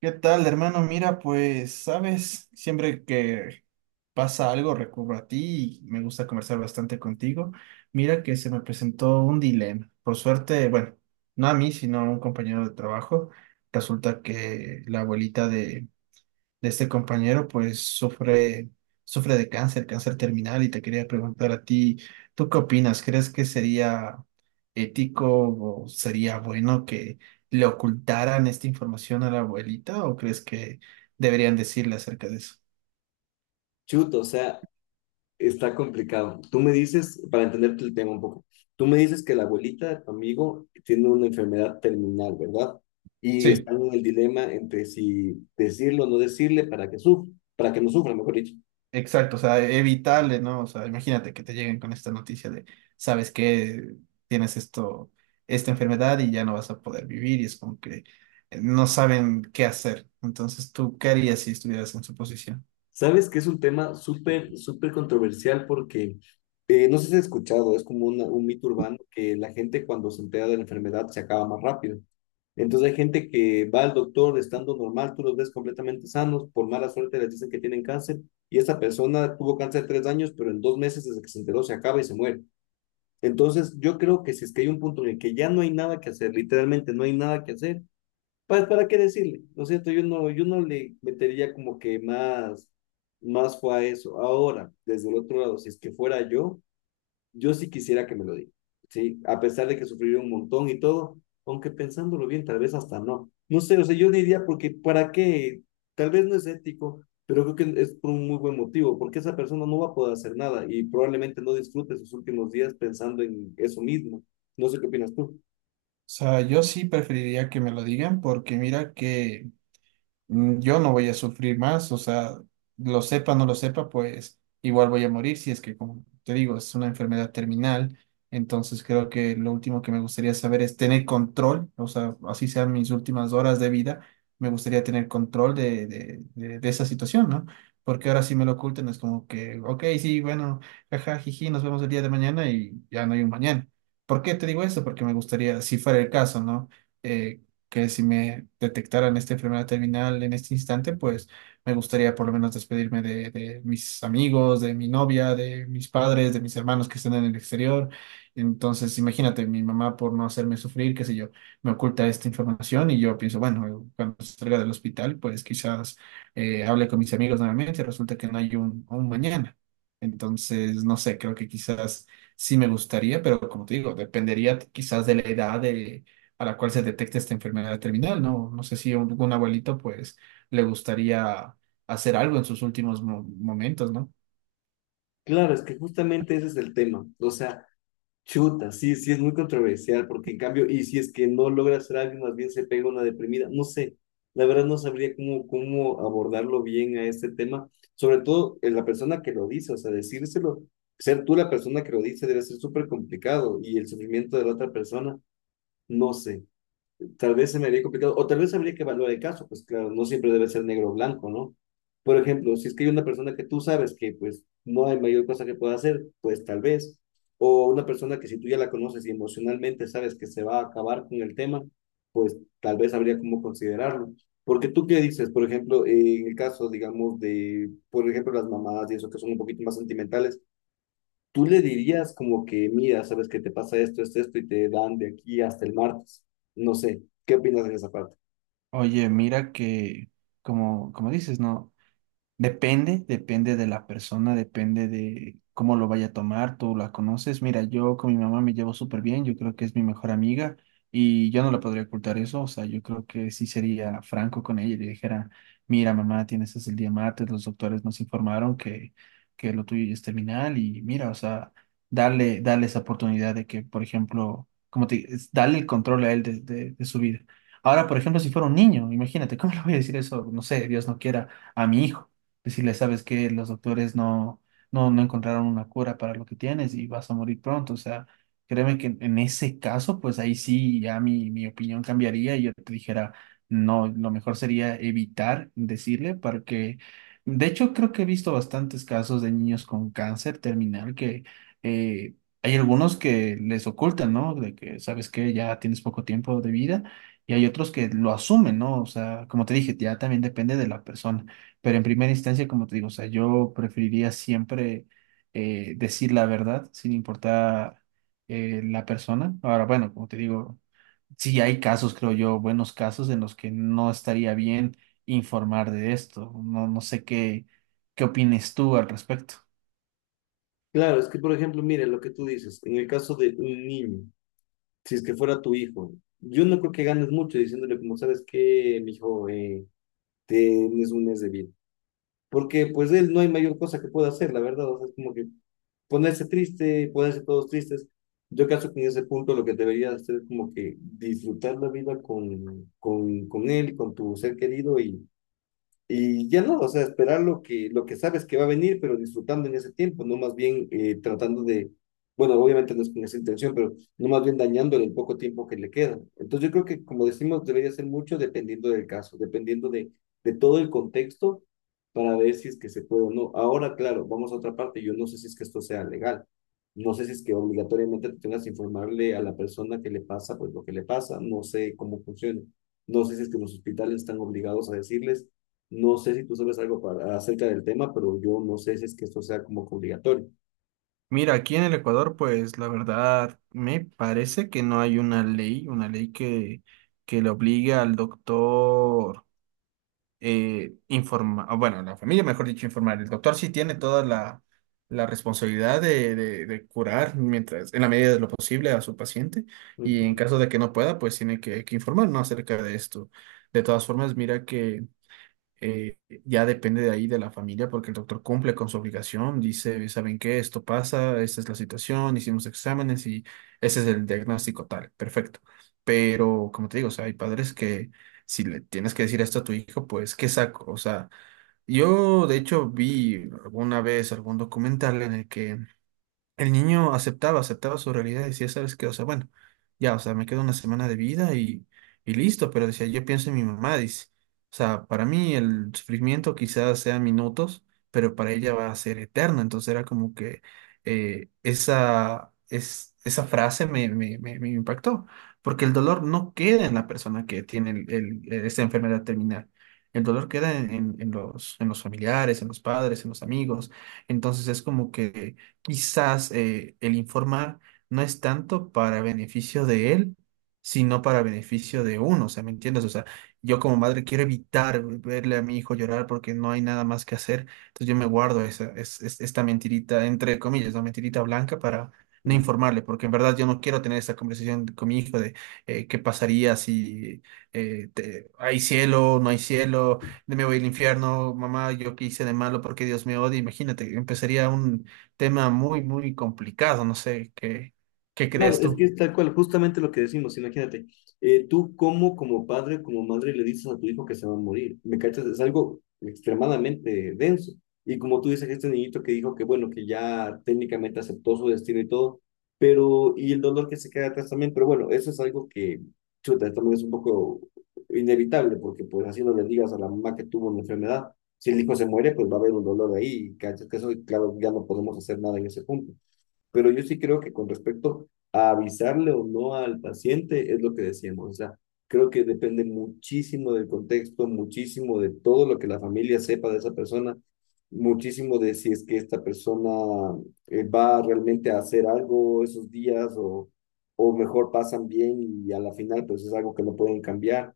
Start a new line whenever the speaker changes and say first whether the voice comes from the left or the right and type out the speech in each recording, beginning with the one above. right: ¿Qué tal, hermano? Mira, pues, sabes, siempre que pasa algo recurro a ti y me gusta conversar bastante contigo. Mira que se me presentó un dilema. Por suerte, bueno, no a mí, sino a un compañero de trabajo. Resulta que la abuelita de este compañero, pues sufre, sufre de cáncer, cáncer terminal, y te quería preguntar a ti, ¿tú qué opinas? ¿Crees que sería ético o sería bueno que le ocultaran esta información a la abuelita o crees que deberían decirle acerca de eso?
left: Chuto, o sea, está complicado. Tú me dices, para entenderte el tema un poco, tú me dices que la abuelita de tu amigo tiene una enfermedad terminal, ¿verdad? Y
right: Sí.
left: están en el dilema entre si decirlo o no decirle para que sufra, para que no sufra, mejor dicho.
right: Exacto, o sea, evitable, ¿no? O sea, imagínate que te lleguen con esta noticia de, sabes que tienes esto, esta enfermedad y ya no vas a poder vivir y es como que no saben qué hacer. Entonces, ¿tú qué harías si estuvieras en su posición?
left: Sabes que es un tema súper, súper controversial porque no sé si has escuchado, es como un mito urbano que la gente cuando se entera de la enfermedad se acaba más rápido. Entonces hay gente que va al doctor estando normal, tú los ves completamente sanos, por mala suerte les dicen que tienen cáncer y esa persona tuvo cáncer 3 años, pero en 2 meses desde que se enteró se acaba y se muere. Entonces yo creo que si es que hay un punto en el que ya no hay nada que hacer, literalmente no hay nada que hacer, pues ¿para qué decirle? ¿No es cierto? Yo no le metería como que más, más fue a eso. Ahora, desde el otro lado, si es que fuera yo, yo sí quisiera que me lo diga, ¿sí? A pesar de que sufrí un montón y todo, aunque pensándolo bien, tal vez hasta no. No sé, o sea, yo diría porque, ¿para qué? Tal vez no es ético, pero creo que es por un muy buen motivo, porque esa persona no va a poder hacer nada y probablemente no disfrute sus últimos días pensando en eso mismo. No sé qué opinas tú.
right: O sea, yo sí preferiría que me lo digan porque mira que yo no voy a sufrir más, o sea, lo sepa no lo sepa, pues igual voy a morir si es que, como te digo, es una enfermedad terminal. Entonces creo que lo último que me gustaría saber es tener control, o sea, así sean mis últimas horas de vida, me gustaría tener control de esa situación, ¿no? Porque ahora si me lo ocultan es como que, ok, sí, bueno, jaja, jiji, nos vemos el día de mañana y ya no hay un mañana. ¿Por qué te digo eso? Porque me gustaría, si fuera el caso, ¿no? Eh, que si me detectaran esta enfermedad terminal en este instante, pues me gustaría por lo menos despedirme de mis amigos, de mi novia, de mis padres, de mis hermanos que están en el exterior. Entonces, imagínate, mi mamá por no hacerme sufrir, qué sé yo, me oculta esta información y yo pienso, bueno, cuando salga del hospital, pues quizás hable con mis amigos nuevamente, resulta que no hay un mañana. Entonces, no sé, creo que quizás sí me gustaría, pero como te digo, dependería quizás de la edad de, a la cual se detecta esta enfermedad terminal, ¿no? No sé si a algún abuelito, pues, le gustaría hacer algo en sus últimos momentos, ¿no?
left: Claro, es que justamente ese es el tema. O sea, chuta, sí, sí es muy controversial, porque en cambio, y si es que no logra hacer algo, más bien se pega una deprimida, no sé, la verdad no sabría cómo abordarlo bien a este tema, sobre todo en la persona que lo dice, o sea, decírselo, ser tú la persona que lo dice debe ser súper complicado y el sufrimiento de la otra persona, no sé, tal vez se me haría complicado, o tal vez habría que evaluar el caso, pues claro, no siempre debe ser negro o blanco, ¿no? Por ejemplo, si es que hay una persona que tú sabes que pues no hay mayor cosa que pueda hacer, pues tal vez, o una persona que si tú ya la conoces y emocionalmente sabes que se va a acabar con el tema, pues tal vez habría como considerarlo. Porque tú qué dices, por ejemplo, en el caso, digamos, de, por ejemplo, las mamadas y eso que son un poquito más sentimentales, tú le dirías como que, mira, sabes que te pasa esto, esto, esto, y te dan de aquí hasta el martes. No sé, ¿qué opinas en esa parte?
right: Oye, mira que, como dices, ¿no? Depende, depende de la persona, depende de cómo lo vaya a tomar, tú la conoces. Mira, yo con mi mamá me llevo súper bien, yo creo que es mi mejor amiga y yo no le podría ocultar eso, o sea, yo creo que sí sería franco con ella y le dijera, mira, mamá, tienes hasta el día martes, los doctores nos informaron que lo tuyo ya es terminal y mira, o sea, darle, darle esa oportunidad de que, por ejemplo, como te, es darle el control a él de, de su vida. Ahora, por ejemplo, si fuera un niño, imagínate, ¿cómo le voy a decir eso? No sé, Dios no quiera a mi hijo decirle, sabes que los doctores no, no, no encontraron una cura para lo que tienes y vas a morir pronto. O sea, créeme que en ese caso, pues ahí sí ya mi opinión cambiaría y yo te dijera, no, lo mejor sería evitar decirle para que... De hecho, creo que he visto bastantes casos de niños con cáncer terminal que eh, hay algunos que les ocultan, ¿no? De que, sabes que ya tienes poco tiempo de vida y hay otros que lo asumen, ¿no? O sea, como te dije, ya también depende de la persona. Pero en primera instancia, como te digo, o sea, yo preferiría siempre decir la verdad sin importar la persona. Ahora, bueno, como te digo, sí hay casos, creo yo, buenos casos en los que no estaría bien informar de esto. No, no sé qué, qué opines tú al respecto.
left: Claro, es que, por ejemplo, mira lo que tú dices, en el caso de un niño, si es que fuera tu hijo, yo no creo que ganes mucho diciéndole como, sabes que, mi hijo, tienes un mes de vida. Porque pues él no hay mayor cosa que pueda hacer, la verdad, o sea, es como que ponerse triste, ponerse todos tristes. Yo caso que en ese punto lo que deberías hacer es como que disfrutar la vida con él, con tu ser querido y ya no, o sea, esperar lo lo que sabes que va a venir, pero disfrutando en ese tiempo, no más bien tratando de, bueno, obviamente no es con esa intención, pero no más bien dañándole el poco tiempo que le queda. Entonces yo creo que, como decimos, debería ser mucho dependiendo del caso, dependiendo de todo el contexto para ver si es que se puede o no. Ahora, claro, vamos a otra parte, yo no sé si es que esto sea legal, no sé si es que obligatoriamente tú tengas que informarle a la persona que le pasa, pues lo que le pasa, no sé cómo funciona, no sé si es que los hospitales están obligados a decirles no sé si tú sabes algo para, acerca del tema, pero yo no sé si es que esto sea como que obligatorio.
right: Mira, aquí en el Ecuador, pues la verdad me parece que no hay una ley que le obligue al doctor. Informa, o bueno, la familia, mejor dicho, informar. El doctor sí tiene toda la, la responsabilidad de, de curar mientras, en la medida de lo posible a su paciente y en
left: Ujú,
right: caso de que no pueda, pues tiene que informar, ¿no? Acerca de esto. De todas formas, mira que eh, ya depende de ahí de la familia, porque el doctor cumple con su obligación, dice, ¿saben qué? Esto pasa, esta es la situación, hicimos exámenes y ese es el diagnóstico tal, perfecto. Pero, como te digo, o sea, hay padres que si le tienes que decir esto a tu hijo, pues, ¿qué saco? O sea, yo de hecho vi alguna vez algún documental en el que el niño aceptaba, aceptaba su realidad y decía, ¿sabes qué? O sea, bueno, ya, o sea, me queda una semana de vida y listo, pero decía, yo pienso en mi mamá, dice. O sea, para mí el sufrimiento quizás sea minutos, pero para ella va a ser eterno. Entonces era como que esa frase me impactó, porque el dolor no queda en la persona que tiene el, esta enfermedad terminal. El dolor queda en, en los, en los familiares, en los padres, en los amigos. Entonces es como que quizás el informar no es tanto para beneficio de él, sino para beneficio de uno, o sea, ¿me entiendes? O sea, yo como madre quiero evitar verle a mi hijo llorar porque no hay nada más que hacer, entonces yo me guardo esta mentirita, entre comillas, la mentirita blanca para no
left: ujú.
right: informarle, porque en verdad yo no quiero tener esta conversación con mi hijo de qué pasaría si hay cielo, no hay cielo, me voy al infierno, mamá, yo qué hice de malo porque Dios me odia, imagínate, empezaría un, tema muy, muy complicado. No sé, ¿qué, qué
left: Claro,
right: crees
left: es que
right: tú?
left: es tal cual, justamente lo que decimos, imagínate, tú como, como padre, como madre le dices a tu hijo que se va a morir, ¿me cachas? Es algo extremadamente denso. Y como tú dices, este niñito que dijo que bueno, que ya técnicamente aceptó su destino y todo, pero, y el dolor que se queda atrás también, pero bueno, eso es algo que, chuta, también es un poco inevitable, porque pues así no le digas a la mamá que tuvo una enfermedad, si el hijo se muere, pues va a haber un dolor ahí, ¿cachas? Que eso, claro, ya no podemos hacer nada en ese punto. Pero yo sí creo que con respecto a avisarle o no al paciente es lo que decíamos. O sea, creo que depende muchísimo del contexto, muchísimo de todo lo que la familia sepa de esa persona, muchísimo de si es que esta persona va realmente a hacer algo esos días o mejor pasan bien y a la final pues es algo que no pueden cambiar.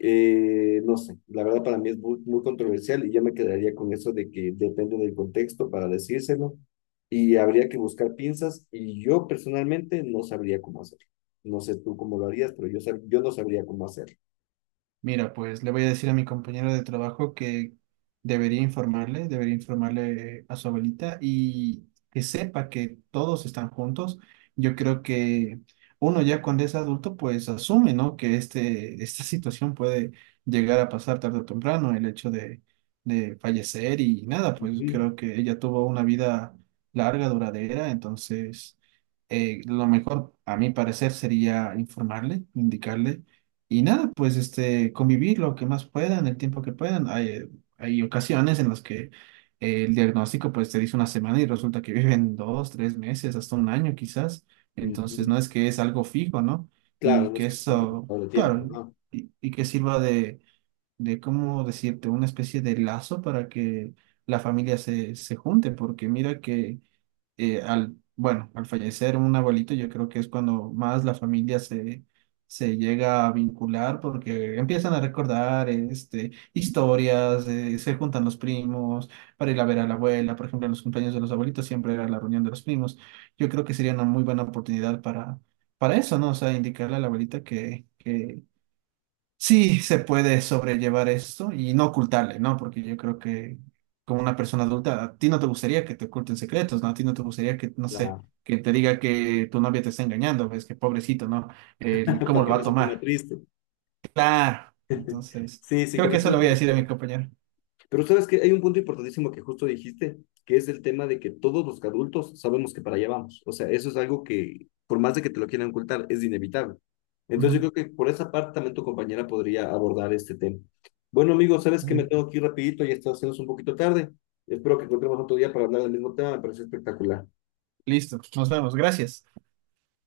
left: No sé, la verdad para mí es muy, muy controversial y yo me quedaría con eso de que depende del contexto para decírselo y habría que buscar pinzas y yo personalmente no sabría cómo hacerlo. No sé tú cómo lo harías, pero yo, yo no sabría cómo hacerlo.
right: Mira, pues le voy a decir a mi compañero de trabajo que debería informarle a su abuelita y que sepa que todos están juntos. Yo creo que uno ya cuando es adulto, pues asume, ¿no? Que este, esta situación puede llegar a pasar tarde o temprano, el hecho de fallecer y nada, pues
left: Ujú,
right: creo que ella tuvo una vida larga, duradera, entonces lo mejor a mi parecer sería informarle, indicarle y nada, pues este, convivir lo que más puedan, el tiempo que puedan. Hay, hay ocasiones en las que el diagnóstico pues te dice una semana y resulta que viven dos, tres meses, hasta 1 año quizás. Entonces no
left: ujú.
right: es que es algo fijo, ¿no?
left: Claro,
right: Y
left: no es
right: que
left: que esté un
right: eso,
left: poquito de tiempo,
right: claro,
left: ¿no?
right: y que sirva de, ¿cómo decirte? Una especie de lazo para que la familia se, se junte, porque mira que al, bueno, al fallecer un abuelito, yo creo que es cuando más la familia se, se llega a vincular porque empiezan a recordar este, historias, se juntan los primos para ir a ver a la abuela, por ejemplo, en los cumpleaños de los abuelitos siempre era la reunión de los primos. Yo creo que sería una muy buena oportunidad para eso, ¿no? O sea, indicarle a la abuelita que... Que sí, se puede sobrellevar esto y no ocultarle, ¿no? Porque yo creo que como una persona adulta, a ti no te gustaría que te oculten secretos, ¿no? A ti no te gustaría que, no sé,
left: La-
right: que te diga que tu novia te está engañando, ves que pobrecito, ¿no? ¿Cómo
left: para
right: lo
left: que
right: va a
left: no se ponga
right: tomar?
left: triste.
right: Claro. Entonces,
left: Sí, sí,
right: creo que eso lo
left: completamente
right: voy a
left: de
right: decir a mi
left: acuerdo.
right: compañero.
left: Pero sabes que hay un punto importantísimo que justo dijiste, que es el tema de que todos los adultos sabemos que para allá vamos. O sea, eso es algo que, por más de que te lo quieran ocultar, es inevitable. Entonces
right: Ujú,
left: yo creo que por esa parte también tu compañera podría abordar este tema. Bueno, amigos, sabes que me tengo
right: sí.
left: que ir rapidito, ya está haciéndose un poquito tarde. Espero que encontremos otro día para hablar del mismo tema, me parece espectacular.
right: Listo, nos vemos. Gracias.